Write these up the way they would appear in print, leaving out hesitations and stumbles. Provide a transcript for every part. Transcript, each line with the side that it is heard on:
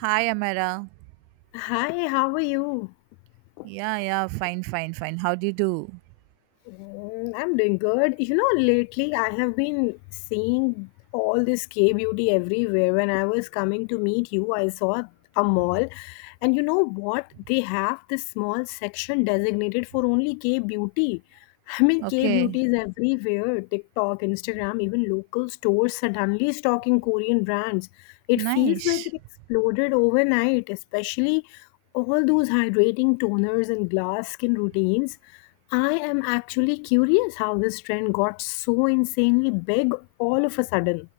right: Hi, Amara.
left: Hi, how are you?
right: Yeah, yeah, fine, fine, fine. How do you do?
left: Mm, I'm doing good. You know, lately I have been seeing all this K beauty everywhere. When I was coming to meet you, I saw a mall, and you know what? They have this small section designated for only K beauty. I mean, K
right: Okay,
left: beauty is everywhere TikTok, Instagram, even local stores suddenly stocking Korean brands. It feels like
right: nice.
left: it exploded overnight, especially all those hydrating toners and glass skin routines. I am actually curious how this trend got so insanely big all of a sudden.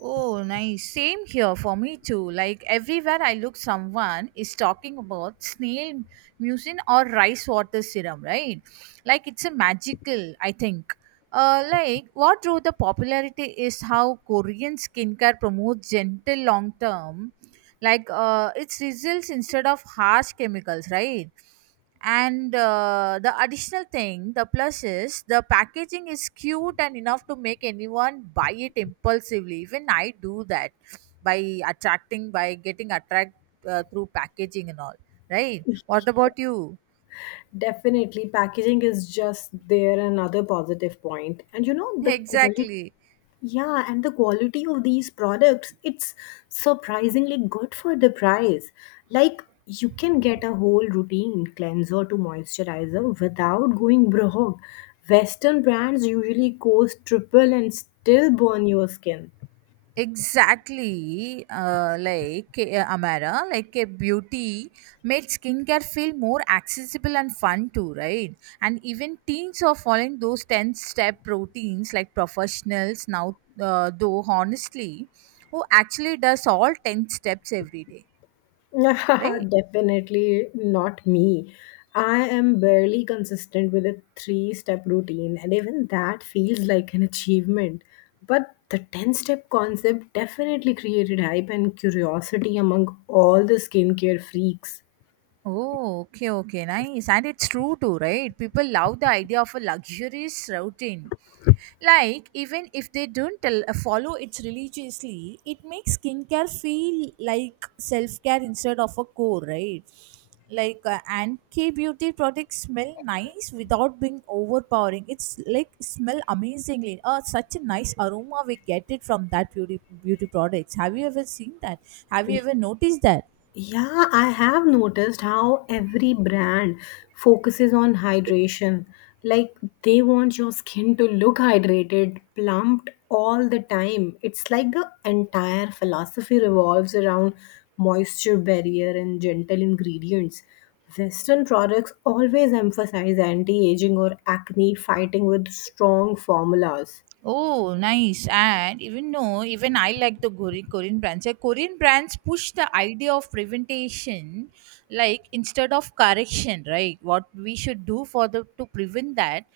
right: Oh, nice. Same here for me too. Like everywhere I look, someone is talking about snail mucin or rice water serum, right? Like it's a magical, I think. Like what drove the popularity is how Korean skincare promotes gentle long term, like its results instead of harsh chemicals, right? And the additional thing, the plus is the packaging is cute and enough to make anyone buy it impulsively. Even I do that by attracting, by getting attract through packaging and all. Right? What about you?
left: Definitely, packaging is just there another positive point. And you know, the quality.
right: Exactly.
left: Yeah, and the quality of these products, it's surprisingly good for the price. Like you can get a whole routine cleanser to moisturizer without going broke. Western brands usually cost triple and still burn your skin.
right: Exactly, like Amara, like a beauty made skincare feel more accessible and fun too, right? And even teens are following those 10 step routines like professionals now, though, honestly, who actually does all 10 steps every day, right?
left: Definitely not me. I am barely consistent with a three step routine, and even that feels like an achievement. But the 10 step concept definitely created hype and curiosity among all the skincare freaks.
right: Oh, okay, okay, nice. And it's true too, right? People love the idea of a luxurious routine. Like, even if they don't tell, follow it religiously, it makes skincare feel like self care instead of a core, right? Like, and K beauty products smell nice without being overpowering. It's like smell amazingly. Such a nice aroma we get it from that beauty products. Have you ever seen that? Have you ever noticed that?
left: Yeah, I have noticed how every brand focuses on hydration. Like they want your skin to look hydrated, plumped all the time. It's like the entire philosophy revolves around moisture barrier and gentle ingredients. Western products always emphasize anti aging or acne fighting with strong formulas.
right: Oh, nice. And even no, even I like the Korean brands. Like Korean brands push the idea of preventation, like instead of correction, right? What we should do for the to prevent that.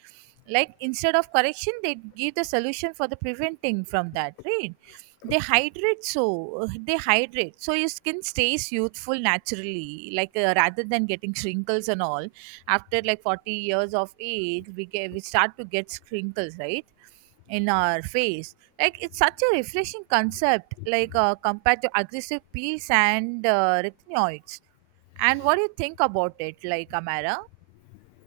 right: Like instead of correction, they give the solution for the preventing from that, right? They hydrate so your skin stays youthful naturally, like rather than getting wrinkles and all after like 40 years of age we start to get wrinkles, right? In our face, like it's such a refreshing concept, like compared to aggressive peels and retinoids. And what do you think about it, like, Amara?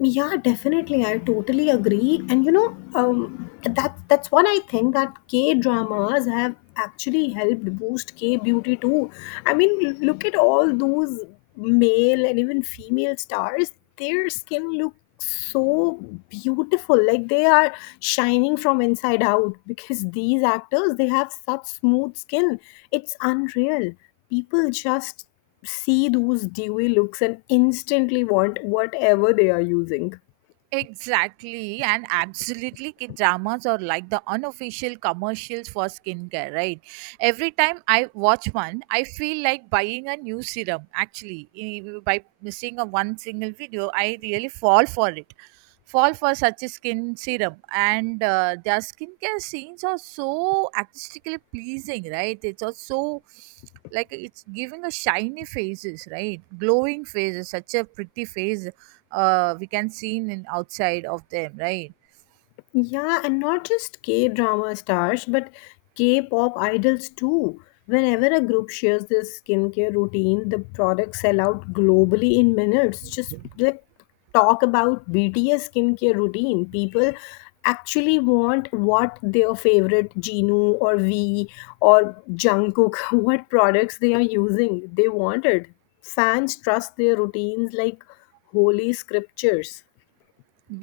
left: Yeah, definitely. I totally agree. And you know, that's one I think that K dramas have actually helped boost K beauty too. I mean, look at all those male and even female stars. Their skin looks so beautiful, like they are shining from inside out. Because these actors, they have such smooth skin. It's unreal. People just see those dewy looks and instantly want whatever they are using.
right: Exactly, and absolutely, kid dramas are like the unofficial commercials for skincare, right? Every time I watch one, I feel like buying a new serum. Actually, by missing a one single video, I really fall for it, fall for such a skin serum. And their skincare scenes are so artistically pleasing, right? It's also so, like it's giving a shiny faces, right? Glowing faces, such a pretty face we can see in outside of them, right?
left: Yeah, and not just K drama stars, but K pop idols too. Whenever a group shares their skincare routine, the products sell out globally in minutes. Just like talk about BTS skincare routine. People actually want what their favorite Jinu or V or Jungkook, what products they are using. They want it. Fans trust their routines like holy scriptures.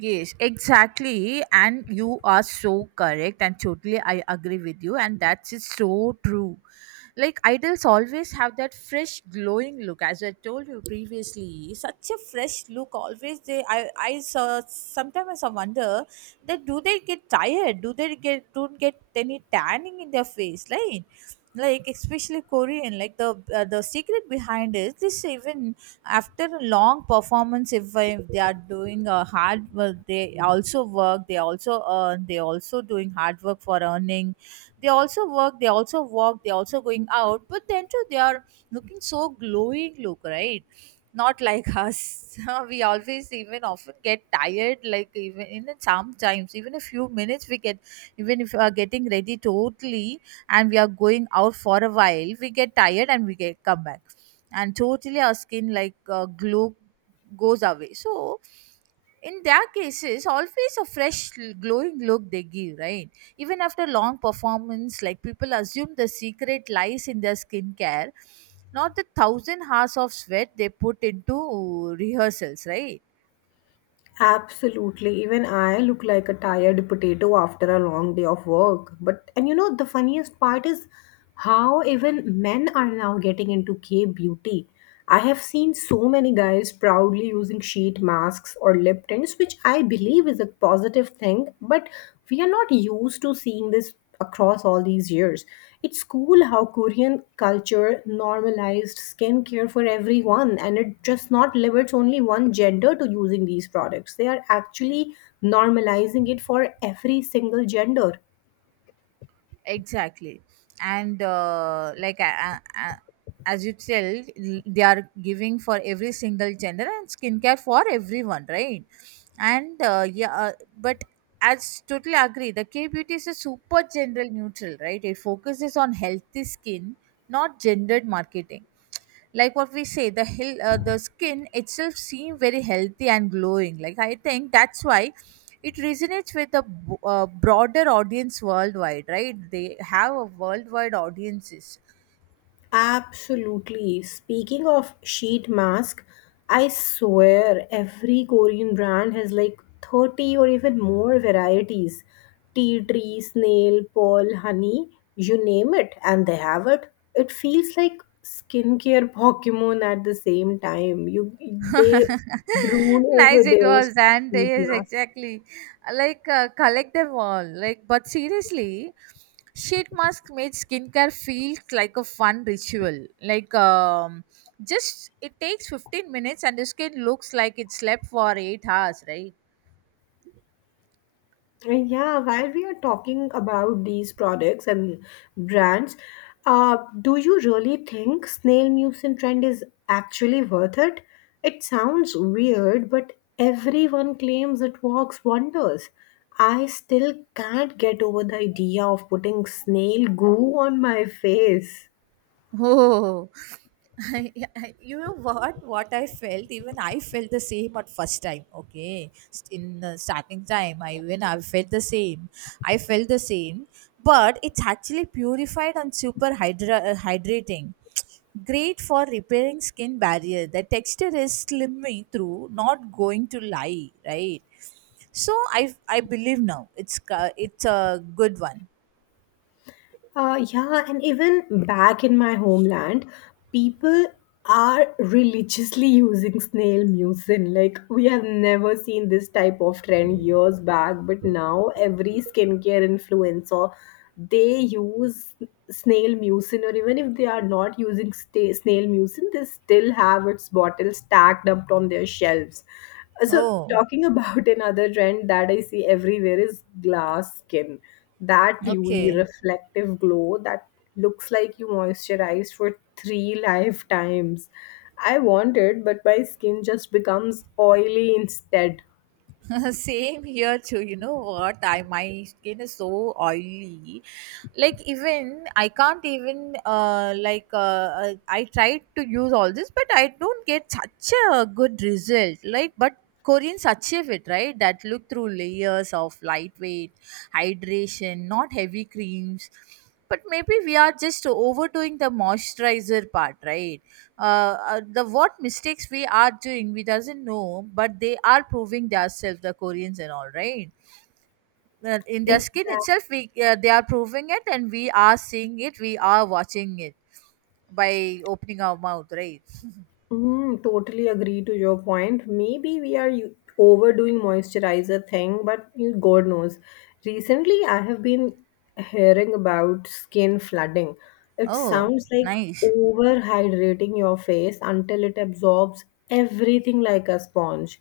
right: Yes, exactly, and you are so correct, and totally I agree with you, and that is so true. Like idols always have that fresh glowing look, as I told you previously, such a fresh look always, they, I saw, sometimes I wonder that, do they get tired, do they get don't get any tanning in their face, right? Like especially Korean, like the secret behind is this, even after a long performance, if they are doing a hard work, they also work, they also earn, they also doing hard work for earning, they also work, they also walk, they also going out, but then too they are looking so glowing look, right? Not like us. We always even often get tired, like even in sometimes even a few minutes we get, even if we are getting ready totally and we are going out for a while we get tired and we get come back, and totally our skin, like glow goes away, so in their cases always a fresh glowing look they give, right? Even after long performance, like people assume the secret lies in their skincare, not the 1,000 hours of sweat they put into rehearsals, right?
left: Absolutely. Even I look like a tired potato after a long day of work. But, and you know, the funniest part is how even men are now getting into K beauty. I have seen so many guys proudly using sheet masks or lip tints, which I believe is a positive thing, but we are not used to seeing this across all these years. It's cool how Korean culture normalized skincare for everyone and it just not limits only one gender to using these products. They are actually normalizing it for every single gender.
right: Exactly. And like as you tell, they are giving for every single gender, and skincare for everyone, right? And but as totally agree, the K beauty is a super general neutral, right? It focuses on healthy skin, not gendered marketing. Like what we say, the hill, the skin itself seem very healthy and glowing, like I think that's why it resonates with a broader audience worldwide, right? They have a worldwide audiences.
left: Absolutely. Speaking of sheet mask, I swear every Korean brand has like 30 or even more varieties. Tea tree, snail, pearl, honey, you name it, and they have it. It feels like skincare Pokemon at the same time. You they drool over
right: Nice, it
left: their
right: was. And
left: sheet
right: yes,
left: mask.
right: exactly, like collect them all, like but seriously, sheet mask made skincare feel like a fun ritual, like just it takes 15 minutes and the skin looks like it slept for 8 hours, right?
left: Yeah, while we are talking about these products and brands, do you really think snail mucin trend is actually worth it? It sounds weird, but everyone claims it works wonders. I still can't get over the idea of putting snail goo on my face.
right: Oh, you know what? What I felt, even I felt the same at first time. Okay, in the starting time, I felt the same. I felt the same, but it's actually purified and super hydrating. Great for repairing skin barrier. The texture is slimming through, not going to lie, right? So I believe now it's a good one.
left: Yeah, and even back in my homeland, people are religiously using snail mucin. Like, we have never seen this type of trend years back, but now every skincare influencer they use snail mucin, or even if they are not using sta snail mucin, they still have its bottle stacked up on their shelves. So,
right: Oh,
left: talking about another trend that I see everywhere is glass skin. That dewy,
right: okay.
left: reflective glow that looks like you moisturized for three lifetimes. I want it, but my skin just becomes oily instead.
right: Same here too. You know what? I my skin is so oily. Like even I can't even I tried to use all this, but I don't get such a good result. Like but Koreans achieve it, right, that look through layers of lightweight hydration, not heavy creams. But maybe we are just overdoing the moisturizer part, right? The what mistakes we are doing we doesn't know, but they are proving themselves, the Koreans and all, right? In their skin
left: Exactly.
right: itself, we they are proving it and we are seeing it, we are watching it by opening our mouth, right?
left: Mm, totally agree to your point. Maybe we are overdoing moisturizer thing, but you God knows. Recently, I have been hearing about skin flooding. It
right: Oh
left: sounds like
right: nice.
left: overhydrating your face until it absorbs everything like a sponge.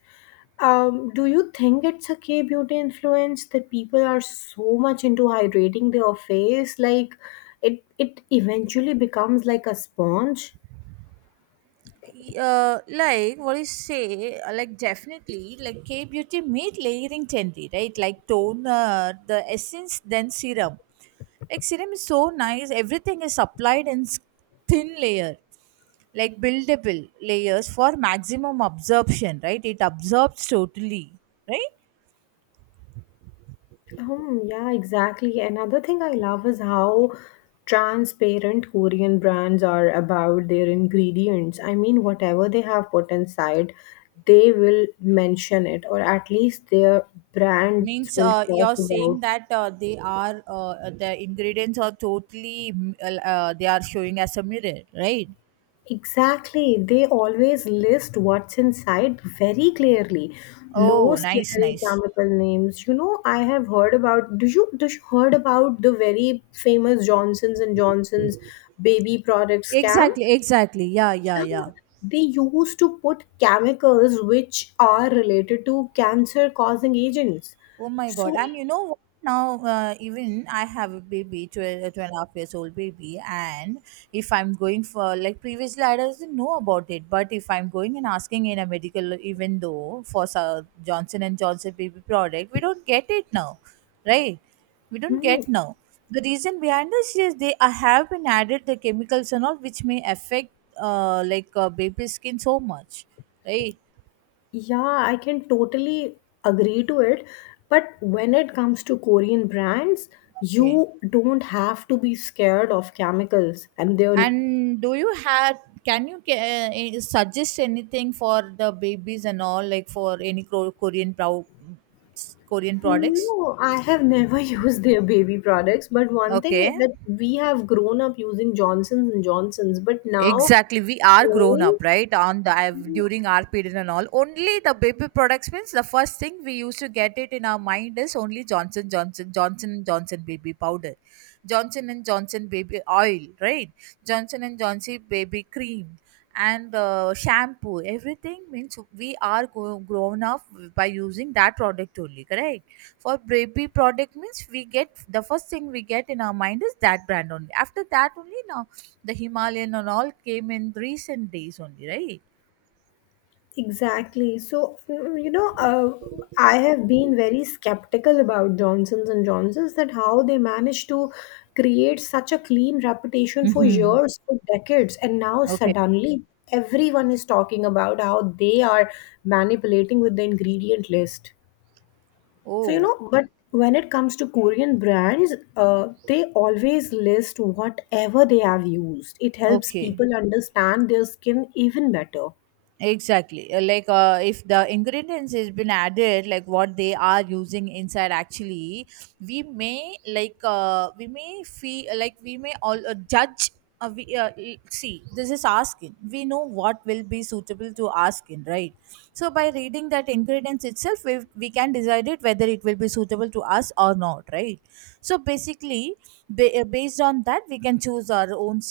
left: Do you think it's a K beauty influence that people are so much into hydrating their face, like it eventually becomes like a sponge?
right: Like what do you say, like definitely, like K beauty made layering trendy, right? Like toner, the essence, then serum, like serum is so nice, everything is applied in thin layer, like buildable layers for maximum absorption, right? It absorbs totally, right?
left: Yeah, exactly. Another thing I love is how transparent Korean brands are about their ingredients. I mean, whatever they have put inside, they will mention it, or at least their brands
right: Means,
left: will talk
right: you're saying
left: about.
right: that, they are, the ingredients are totally, they are showing as a mirror, right?
left: Exactly. They always list what's inside very clearly. No
right: Oh nice,
left: scary
right: nice.
left: chemical names. You know, I have heard about do you heard about the very famous Johnson's and Johnson's baby product scam?
right: Exactly, exactly. Yeah, yeah,
left: Yeah.
right: yeah.
left: They used to put chemicals which are related to cancer causing agents.
right: Oh my God.
left: So,
right: And you know what? Now, even I have a baby, 12, 12 and a half years old baby. And if I'm going for, like previously, I doesn't know about it. But if I'm going and asking in a medical, even though for Sir Johnson and Johnson baby product, we don't get it now, right? We don't
left: hmm,
right: get now. The reason behind this is they have been added the chemicals and all, which may affect baby's skin so much, right?
left: yeah, I can totally agree to it. But when it comes to Korean brands,
right: Okay.
left: you don't have to be scared of chemicals and their—
right: And do you have, can you suggest anything for the babies and all, like for any Korean, Korean products?
left: No, I have never used their baby products, but one thing
right: Okay.
left: is that we have grown up using Johnson's and Johnson's, but now
right: Exactly, we are grown
left: knowing,
right: up, right? On the
left: yeah,
right: during our period and all, only the baby products means the first thing we used to get it in our mind is only Johnson and Johnson baby powder, Johnson and Johnson baby oil, right? Johnson and Johnson baby cream and shampoo. Everything means grown up by using that product only, correct? For baby product means we get, the first thing we get in our mind is that brand only. After that only now the Himalayan and all came in recent days only, right?
left: exactly. So, mm, you know, I have been very skeptical about Johnson's and Johnson's that how they managed to create such a clean reputation for
right: Mm-hmm.
left: years, for decades, and now
right: Okay.
left: suddenly everyone is talking about how they are manipulating with the ingredient list. So, you
right: Oh,
left: know, but when it comes to Korean brands, they always list whatever they have used. It helps
right: okay.
left: people understand their skin even better.
right: Exactly. Like if the ingredients has been added, like what they are using inside, actually we may, like we may feel like, we may all judge, see, this is our skin, we know what will be suitable to our skin, right? So by reading that ingredients itself, we can decide it whether it will be suitable to us or not, right? So basically, based on that we can choose our own.